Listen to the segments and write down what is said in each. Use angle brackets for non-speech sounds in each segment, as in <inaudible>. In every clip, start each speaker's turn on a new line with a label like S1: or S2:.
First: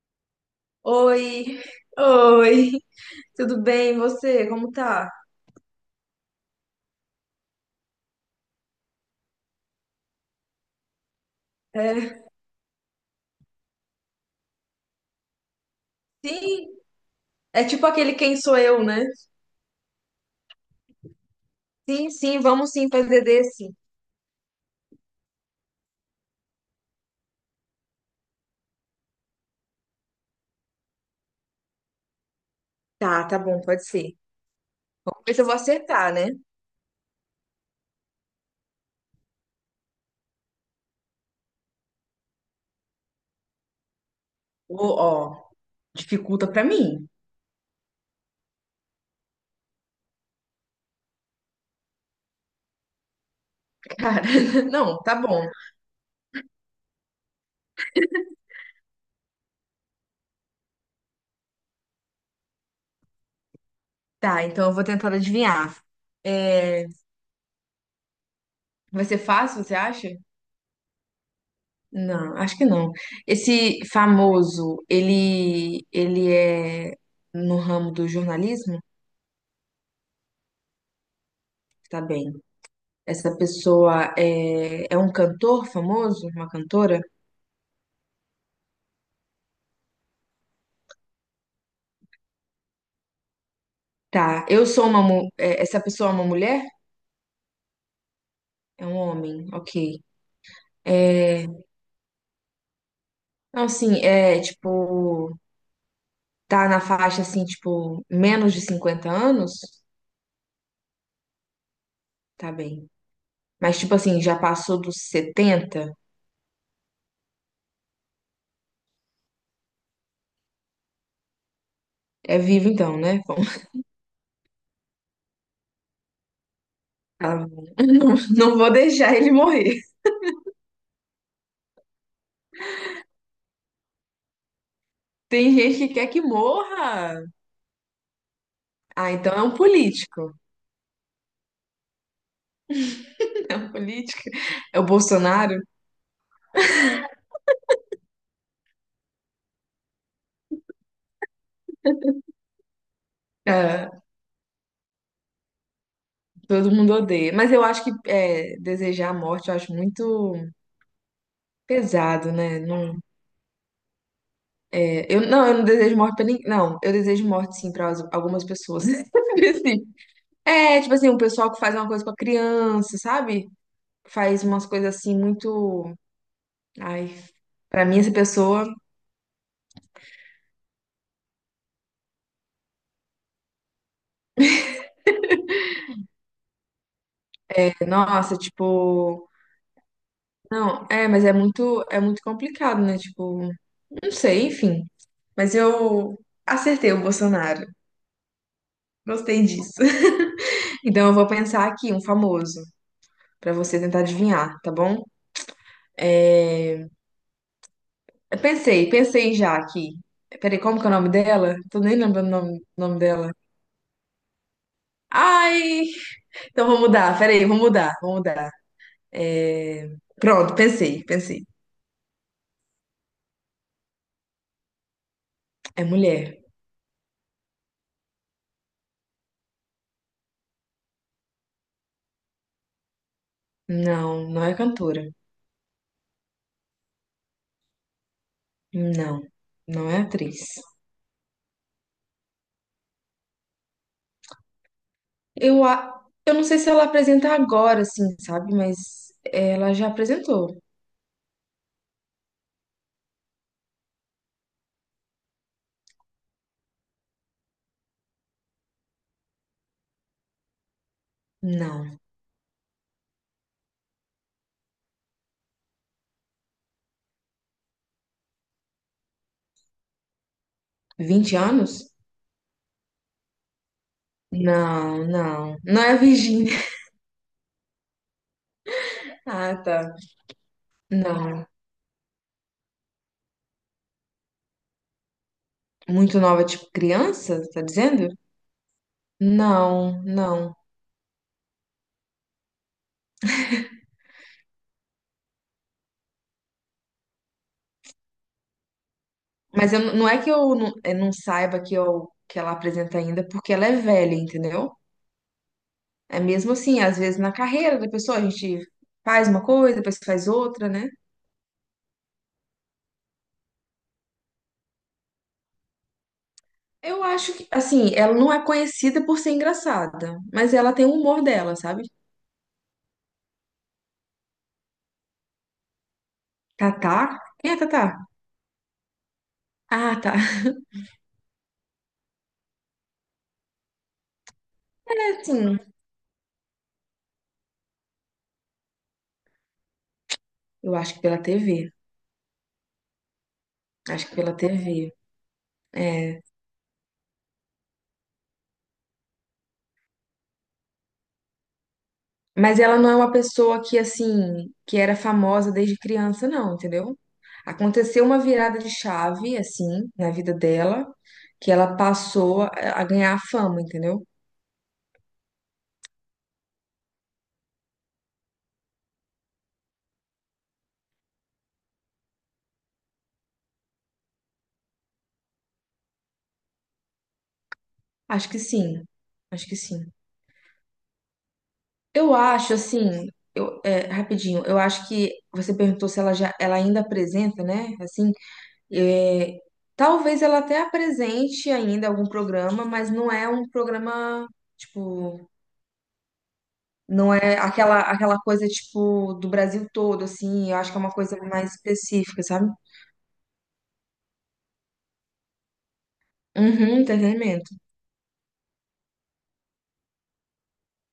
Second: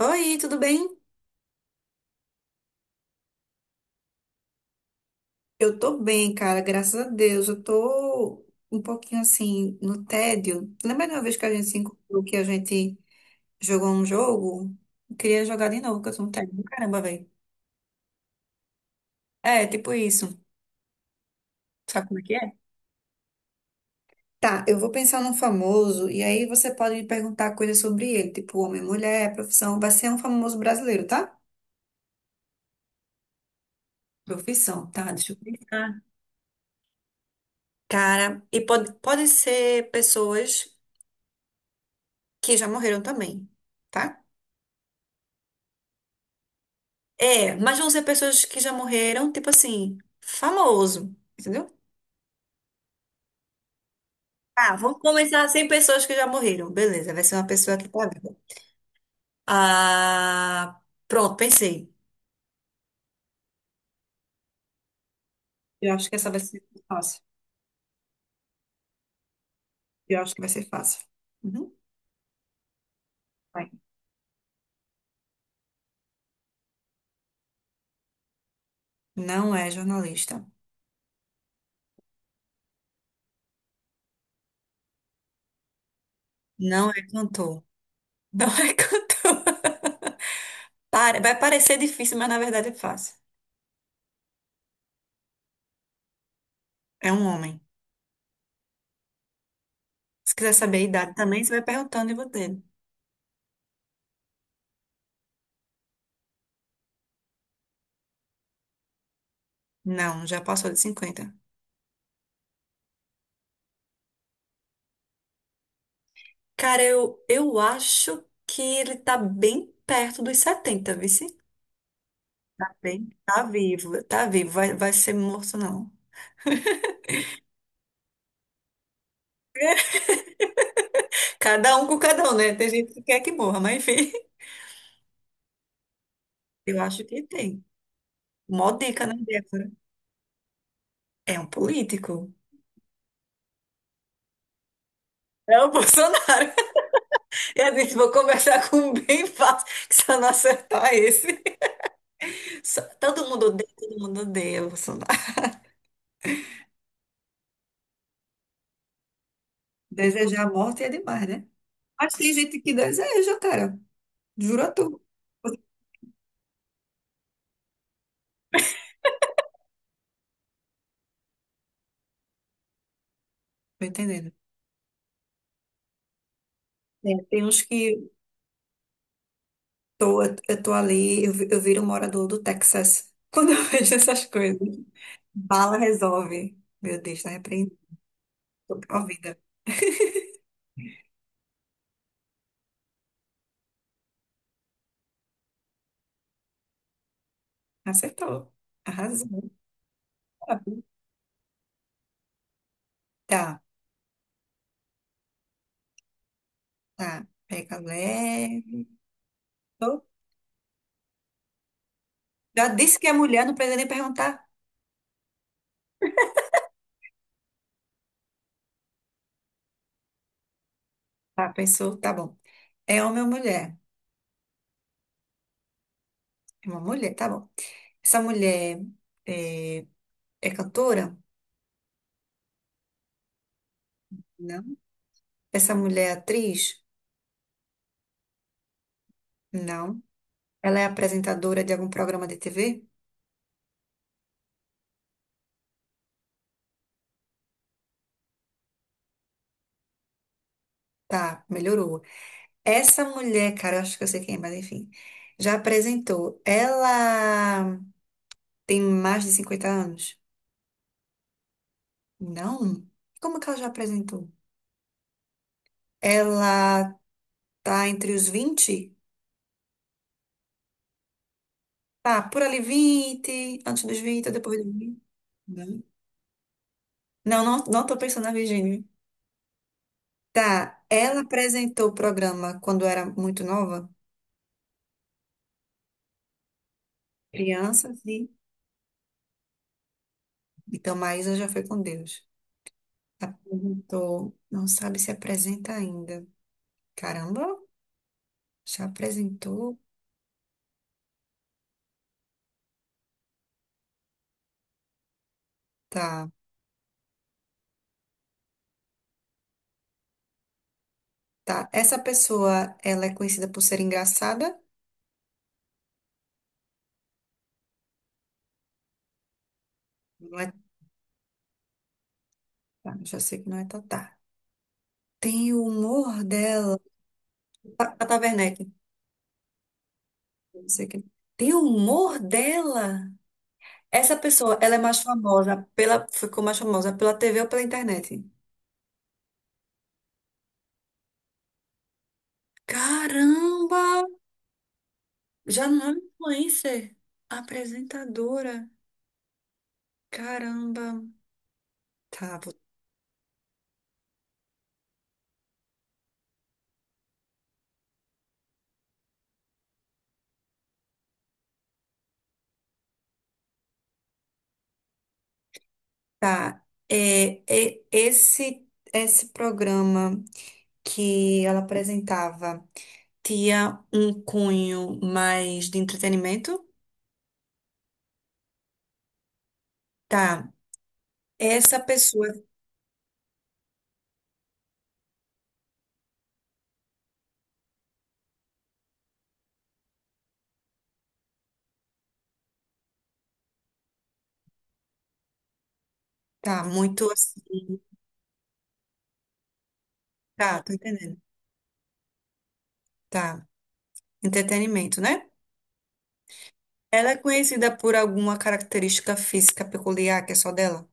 S1: Oi, tudo bem?
S2: Oi, oi, tudo bem? E você, como tá?
S1: Eu tô bem, cara, graças a Deus. Eu tô um pouquinho assim no tédio. Lembra de uma vez que a gente se encontrou
S2: É,
S1: que a gente jogou um jogo? Eu queria jogar de novo, porque eu tô no tédio do
S2: sim,
S1: caramba, velho.
S2: é tipo aquele Quem Sou Eu, né?
S1: É, tipo isso. Sabe
S2: Sim,
S1: como é que
S2: sim,
S1: é?
S2: vamos sim, PDD, sim.
S1: Tá, eu vou pensar num famoso e aí você pode me perguntar coisas sobre ele, tipo homem, mulher, profissão. Vai ser um famoso brasileiro, tá?
S2: Tá, tá bom, pode ser.
S1: Profissão, tá?
S2: Vamos
S1: Deixa
S2: ver
S1: eu
S2: se eu vou
S1: pensar.
S2: acertar, né?
S1: Cara, e pode ser pessoas que já morreram também, tá?
S2: Ô, ó, dificulta pra mim,
S1: É, mas vão ser pessoas que já morreram, tipo assim, famoso, entendeu?
S2: cara. <laughs>
S1: Ah, vamos
S2: Não, tá bom.
S1: começar 100 pessoas que já morreram. Beleza, vai ser uma pessoa que tá viva. Ah, pronto, pensei.
S2: Tá, então eu vou tentar adivinhar.
S1: Eu acho que essa vai ser
S2: É,
S1: fácil.
S2: vai ser fácil, você acha?
S1: Eu acho que vai ser fácil. Uhum,
S2: Não, acho que não.
S1: vai.
S2: Esse famoso, ele é no ramo do jornalismo?
S1: Não é jornalista.
S2: Tá bem. Essa pessoa é um cantor famoso? Uma
S1: Não
S2: cantora?
S1: é cantor. Não é <laughs> cantor. Pare- Vai parecer difícil, mas na verdade é fácil.
S2: Tá. Eu sou uma. Mu- é, Essa pessoa é uma mulher?
S1: É um homem.
S2: É um homem, ok.
S1: Se quiser saber a idade também,
S2: É,
S1: você vai perguntando e vou dele.
S2: não, assim, é tipo. Tá na faixa, assim, tipo, menos de 50 anos?
S1: Não, já passou de 50.
S2: Tá bem. Mas, tipo assim, já passou dos 70.
S1: Cara, eu acho que ele tá bem perto dos 70, viu? Sim?
S2: É
S1: Tá
S2: vivo então,
S1: bem.
S2: né? Bom,
S1: Tá
S2: <laughs>
S1: vivo, tá vivo. Vai, vai ser morto, não.
S2: tá bom. Não, não vou deixar ele morrer.
S1: Cada um com cada um, né? Tem gente que quer que morra, mas enfim. <laughs>
S2: Tem gente que quer que
S1: Eu acho que
S2: morra.
S1: tem. Mó dica,
S2: Ah,
S1: né,
S2: então é um
S1: Débora?
S2: político.
S1: É um político.
S2: É um político. É o Bolsonaro?
S1: É o Bolsonaro. <laughs> E a gente vou conversar com um bem fácil, que se eu não acertar esse. <laughs> Todo
S2: É.
S1: mundo odeia o Bolsonaro.
S2: Todo mundo odeia. Mas eu acho que desejar a morte, eu acho muito
S1: Desejar a morte é demais, né? Mas
S2: pesado,
S1: tem
S2: né?
S1: gente que
S2: Não,
S1: deseja, cara. Juro a tu.
S2: não,
S1: Tô
S2: eu não desejo morte pra ninguém. Não, eu desejo morte, sim, pra algumas pessoas. <laughs> Assim, tipo assim, um pessoal que faz uma coisa com a criança, sabe?
S1: entendendo.
S2: Faz umas coisas assim muito. Ai,
S1: Né? Tem uns
S2: pra
S1: que
S2: mim, essa pessoa,
S1: eu tô ali, eu viro morador do Texas <laughs> quando eu vejo essas coisas. Bala resolve. Meu Deus, tá repreendido.
S2: nossa,
S1: Tô
S2: tipo.
S1: provida.
S2: Não, mas é muito complicado, né? Tipo, não sei, enfim. Mas eu acertei o Bolsonaro.
S1: Acertou.
S2: Gostei
S1: Arrasou.
S2: disso. <laughs> Então eu vou pensar aqui, um famoso. Pra
S1: Tá,
S2: você tentar adivinhar, tá bom? É,
S1: tá. Pega
S2: eu
S1: leve.
S2: pensei já aqui.
S1: Tô-
S2: Peraí, como que é o nome dela? Tô nem lembrando o nome,
S1: Já
S2: o
S1: disse
S2: nome
S1: que é
S2: dela.
S1: mulher, não precisa nem perguntar.
S2: Ai! Então vou mudar, peraí, vou mudar, vou mudar. É, pronto, pensei, pensei.
S1: Tá, pensou, tá bom. É homem ou mulher?
S2: É mulher.
S1: É uma mulher, tá bom. Essa mulher é, é cantora?
S2: Não, não é
S1: Não.
S2: cantora.
S1: Essa mulher é atriz?
S2: Não, não é
S1: Não.
S2: atriz.
S1: Ela é apresentadora de algum programa de TV?
S2: Eu não sei se ela apresenta agora, assim, sabe? Mas ela já apresentou.
S1: Tá, melhorou. Essa mulher, cara, eu acho que eu sei quem é, mas enfim, já apresentou. Ela tem mais de 50 anos?
S2: Não.
S1: Não? Como que ela já apresentou? Ela tá entre os 20.
S2: 20 anos?
S1: Tá, por ali 20, antes dos 20 ou depois dos 20.
S2: Não, não.
S1: Não,
S2: Não é a Virgínia.
S1: não, não, não tô pensando na Virgínia.
S2: <laughs> Ah, tá.
S1: Tá, ela
S2: Não.
S1: apresentou o programa quando era muito nova?
S2: Muito nova, tipo criança, tá
S1: Criança,
S2: dizendo?
S1: sim.
S2: Não, não.
S1: Então, Maísa já foi com Deus. Apresentou, não sabe se apresenta ainda. Caramba! Já
S2: Mas
S1: apresentou?
S2: eu, não é que eu não saiba que, que ela apresenta ainda, porque ela é velha, entendeu? É
S1: Tá,
S2: mesmo assim, às vezes na carreira da pessoa a gente faz uma coisa, depois faz outra, né?
S1: tá. Essa pessoa, ela é conhecida por ser engraçada?
S2: Eu acho que, assim, ela não é conhecida por ser engraçada,
S1: Não é,
S2: mas ela tem o humor dela, sabe?
S1: tá, já sei que não é Tatá. Tem o humor dela.
S2: Tatá? Quem é Tatá?
S1: Tata Werneck.
S2: Ah, tá. <laughs>
S1: Não sei quem. Tem o humor dela? Essa pessoa, ela é mais
S2: É assim,
S1: famosa ficou mais famosa pela TV ou pela internet?
S2: eu acho que pela TV.
S1: Caramba!
S2: Acho que pela TV.
S1: Já não é influencer. Apresentadora. Caramba. Tá,
S2: Mas ela não é uma pessoa que, assim, que era famosa desde criança, não, entendeu? Aconteceu uma virada de chave, assim, na vida dela, que ela passou a ganhar fama, entendeu?
S1: tá. É, esse programa que ela apresentava tinha um cunho mais de entretenimento?
S2: Acho que sim, acho que sim.
S1: Tá. Essa
S2: Eu
S1: pessoa
S2: acho, assim, rapidinho, eu acho que você perguntou se ela ainda apresenta, né? Assim, é, talvez ela até apresente ainda algum programa, mas não é um programa, tipo.
S1: tá muito
S2: Não é
S1: assim.
S2: aquela coisa, tipo, do Brasil todo, assim. Eu
S1: Tá,
S2: acho
S1: tô
S2: que é uma
S1: entendendo.
S2: coisa mais específica, sabe?
S1: Tá. Entretenimento, né?
S2: Uhum,
S1: Ela é
S2: entretenimento.
S1: conhecida por alguma característica física peculiar que é só dela?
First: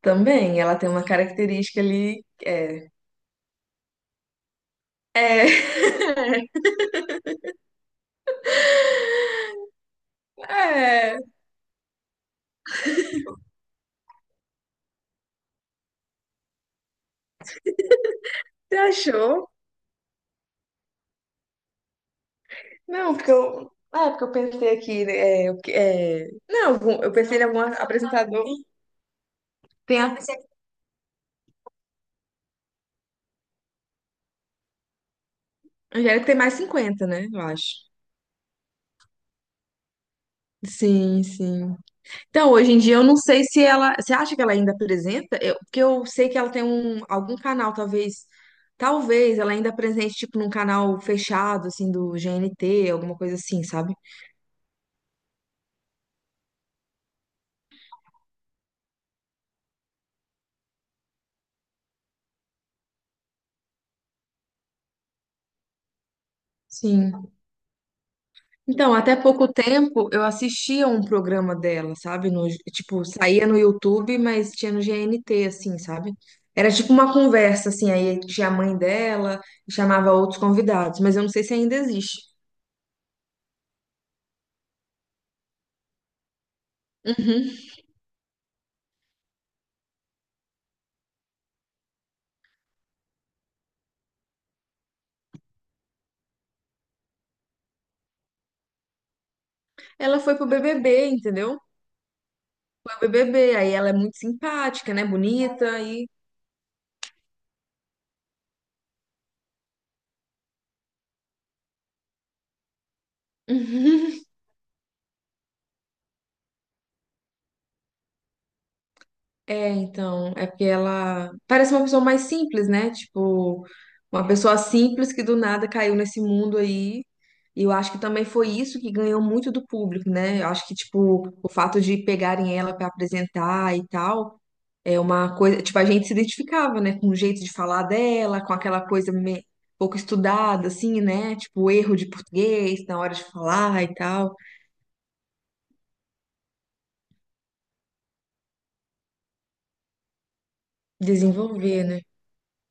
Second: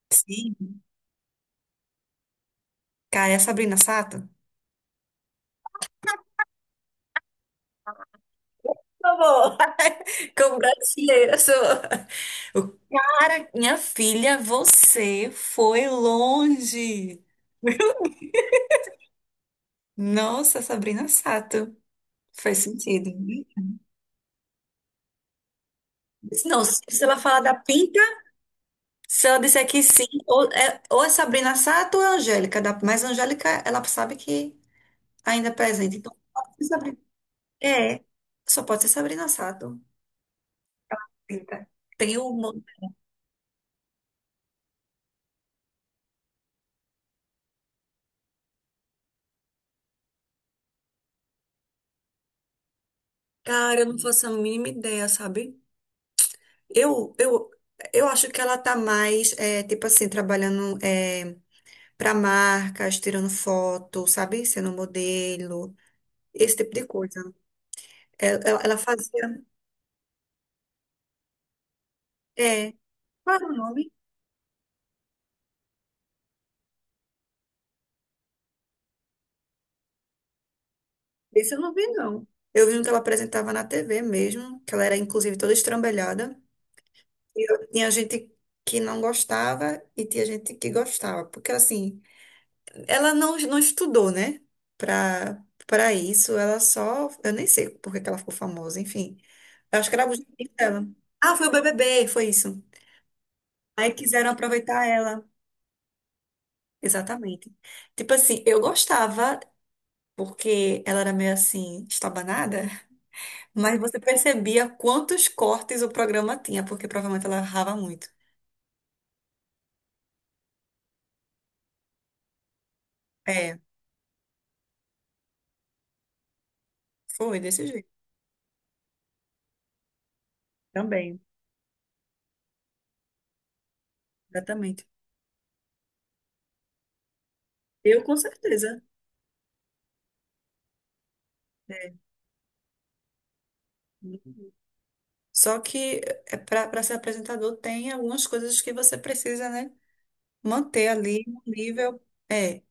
S2: Também,
S1: Sim.
S2: ela tem uma característica ali. É.
S1: Cara, é a Sabrina Sato? Por favor. <laughs> Como
S2: É,
S1: brasileira, sou. Para minha filha, você foi longe.
S2: você achou?
S1: Nossa, Sabrina Sato. Faz sentido,
S2: Não, porque
S1: né?
S2: eu. Ah, é porque eu pensei aqui, né,
S1: Não,
S2: Não,
S1: se se
S2: eu
S1: ela
S2: pensei
S1: falar
S2: em
S1: da
S2: algum
S1: pinta,
S2: apresentador.
S1: se ela disser que sim, ou é Sabrina Sato ou é Angélica. Da, mas Angélica, ela sabe que ainda é presente. Então,
S2: Angélica tem
S1: pode
S2: mais
S1: ser Sabrina.
S2: 50, né? Eu acho.
S1: É, só pode ser Sabrina Sato.
S2: Sim,
S1: Pinta.
S2: sim.
S1: Tem
S2: Então,
S1: uma.
S2: hoje em dia eu não sei se ela. Você acha que ela ainda apresenta? Porque eu sei que ela tem algum canal, talvez. Talvez ela ainda apresente, tipo, num canal fechado, assim, do GNT, alguma coisa assim,
S1: Cara, eu
S2: sabe?
S1: não faço a mínima ideia, sabe? Eu, eu, eu acho que ela tá mais, é, tipo assim, trabalhando. É, para marcas, tirando foto, sabe? Sendo modelo, esse tipo de coisa.
S2: Sim.
S1: Ela
S2: Então, até
S1: fazia.
S2: pouco tempo eu assistia um programa dela, sabe? No,
S1: É.
S2: tipo,
S1: Qual é
S2: saía
S1: o
S2: no
S1: nome?
S2: YouTube, mas tinha no GNT, assim, sabe? Era tipo uma conversa, assim, aí tinha a mãe dela, chamava outros convidados, mas eu não sei se
S1: Esse eu não
S2: ainda
S1: vi, não.
S2: existe.
S1: Eu vi um que ela apresentava na TV mesmo, que ela era inclusive toda estrambelhada. E
S2: Uhum.
S1: tinha gente que não gostava e tinha gente que gostava, porque assim, ela não, não estudou, né? Pra isso, ela só. Eu nem sei por que que ela ficou famosa, enfim. Eu acho que era o
S2: Ela foi pro
S1: objetivo dela.
S2: BBB,
S1: Ah, foi o
S2: entendeu?
S1: BBB, foi isso.
S2: BBB, aí ela
S1: Aí
S2: é muito
S1: quiseram aproveitar
S2: simpática, né?
S1: ela.
S2: Bonita e
S1: Exatamente. Tipo assim, eu gostava, porque ela era meio assim, estabanada, <laughs> mas você
S2: <laughs>
S1: percebia quantos cortes o programa tinha, porque provavelmente ela errava muito.
S2: Então, é porque ela parece uma pessoa mais simples, né?
S1: É,
S2: Tipo, uma pessoa simples que do nada caiu nesse mundo aí.
S1: foi
S2: E
S1: desse
S2: eu
S1: jeito.
S2: acho que também foi isso que ganhou muito do público, né? Eu acho que,
S1: Também.
S2: tipo, o fato de pegarem ela pra apresentar e tal,
S1: Exatamente.
S2: é uma coisa. Tipo, a gente se identificava, né? Com o jeito de falar
S1: Eu com
S2: dela, com aquela
S1: certeza.
S2: coisa pouco estudada, assim, né? Tipo, o
S1: É.
S2: erro de português na hora de falar e tal.
S1: Só que para ser apresentador tem algumas coisas que você precisa, né, manter ali no
S2: Desenvolver,
S1: nível.
S2: né?
S1: É,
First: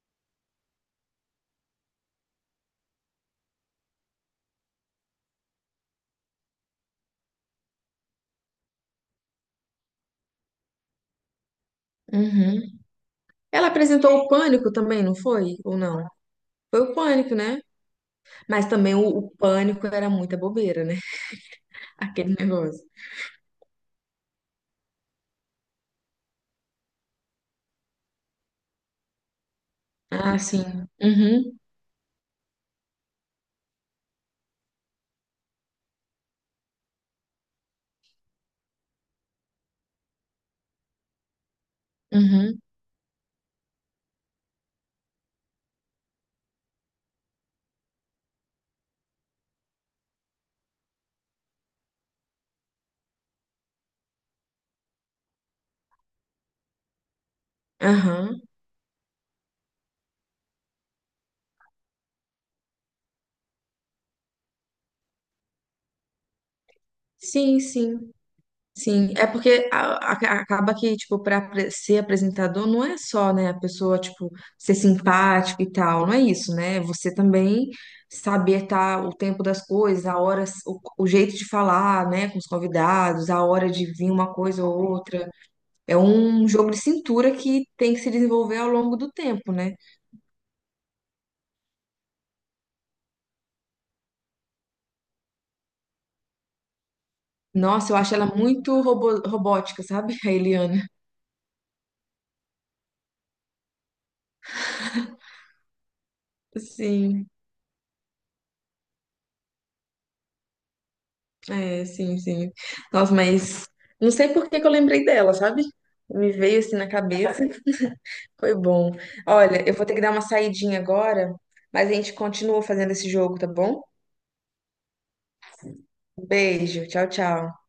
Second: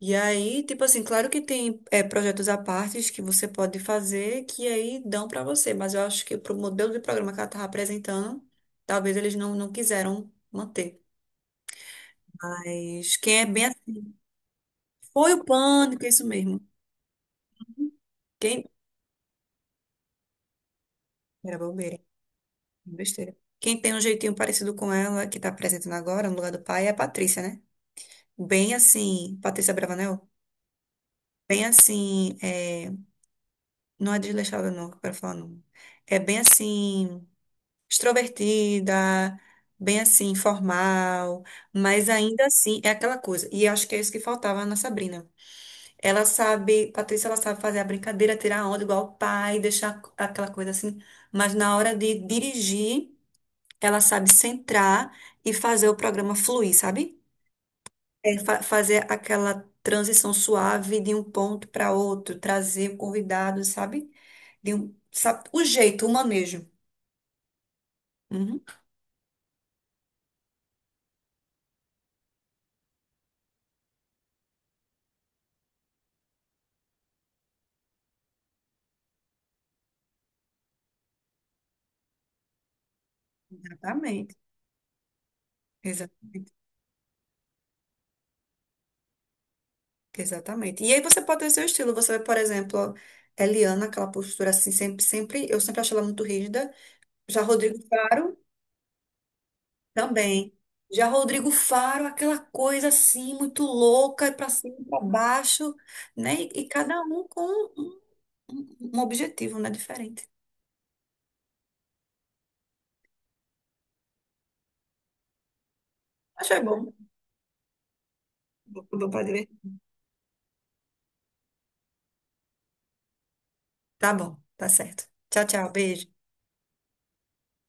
S1: e aí, tipo assim, claro que tem é, projetos à parte que você pode fazer que aí dão para você, mas eu acho que pro modelo de programa que ela estava apresentando, talvez eles não, não quiseram manter.
S2: Uhum.
S1: Mas quem é bem.
S2: Ela
S1: Assim,
S2: apresentou o Pânico também, não
S1: foi o
S2: foi? Ou
S1: pânico,
S2: não?
S1: é isso mesmo.
S2: Foi o Pânico, né?
S1: Quem.
S2: Mas também o Pânico era muita bobeira, né?
S1: Era
S2: <laughs>
S1: bobeira,
S2: Aquele negócio.
S1: besteira. Quem tem um jeitinho parecido com ela, que tá apresentando agora, no lugar do pai, é a Patrícia, né? Bem assim. Patrícia Bravanel?
S2: Ah, sim. Uhum,
S1: Bem assim. É, não é desleixada, não, que eu quero falar, não. É bem assim. Extrovertida, bem assim, formal, mas ainda
S2: uhum,
S1: assim é aquela coisa. E acho que é isso que faltava na Sabrina. Ela sabe, Patrícia, ela sabe fazer a brincadeira, tirar a onda igual o pai, deixar aquela coisa assim, mas na hora de dirigir, ela sabe centrar e fazer o programa fluir, sabe? É
S2: aham.
S1: fazer aquela transição suave de um ponto para outro, trazer o convidado, sabe? De um, sabe? O jeito, o manejo.
S2: Sim, sim,
S1: Uhum.
S2: sim. É porque acaba que, tipo, pra ser apresentador não é só, né, a pessoa, tipo, ser simpático e tal. Não é isso, né? Você também saber tá, o tempo das coisas, a hora, o jeito de falar, né, com os convidados, a hora de vir uma
S1: Exatamente.
S2: coisa ou outra. É um
S1: Exatamente.
S2: jogo de cintura que tem que se desenvolver ao longo do tempo, né?
S1: Exatamente. E aí você pode ter o seu estilo. Você, por exemplo, Eliana, aquela postura assim, eu sempre achei ela muito rígida. Já Rodrigo
S2: Nossa, eu acho ela
S1: Faro,
S2: muito robótica, sabe? <laughs> A
S1: também.
S2: Eliana.
S1: Já Rodrigo Faro, aquela coisa assim, muito louca, e pra cima e pra baixo, né? E cada um
S2: Sim,
S1: com um, um objetivo, né? Diferente.
S2: é, sim, sim. Nossa, mas não sei por que que eu lembrei dela, sabe? Me veio
S1: Achei
S2: assim na
S1: bom.
S2: cabeça. Foi bom.
S1: Bom pra divertir.
S2: Olha, eu vou ter que dar uma saidinha agora, mas a gente continua fazendo esse jogo, tá bom?
S1: Tá bom, tá certo. Tchau, tchau. Beijo.
S2: Beijo, tchau, tchau.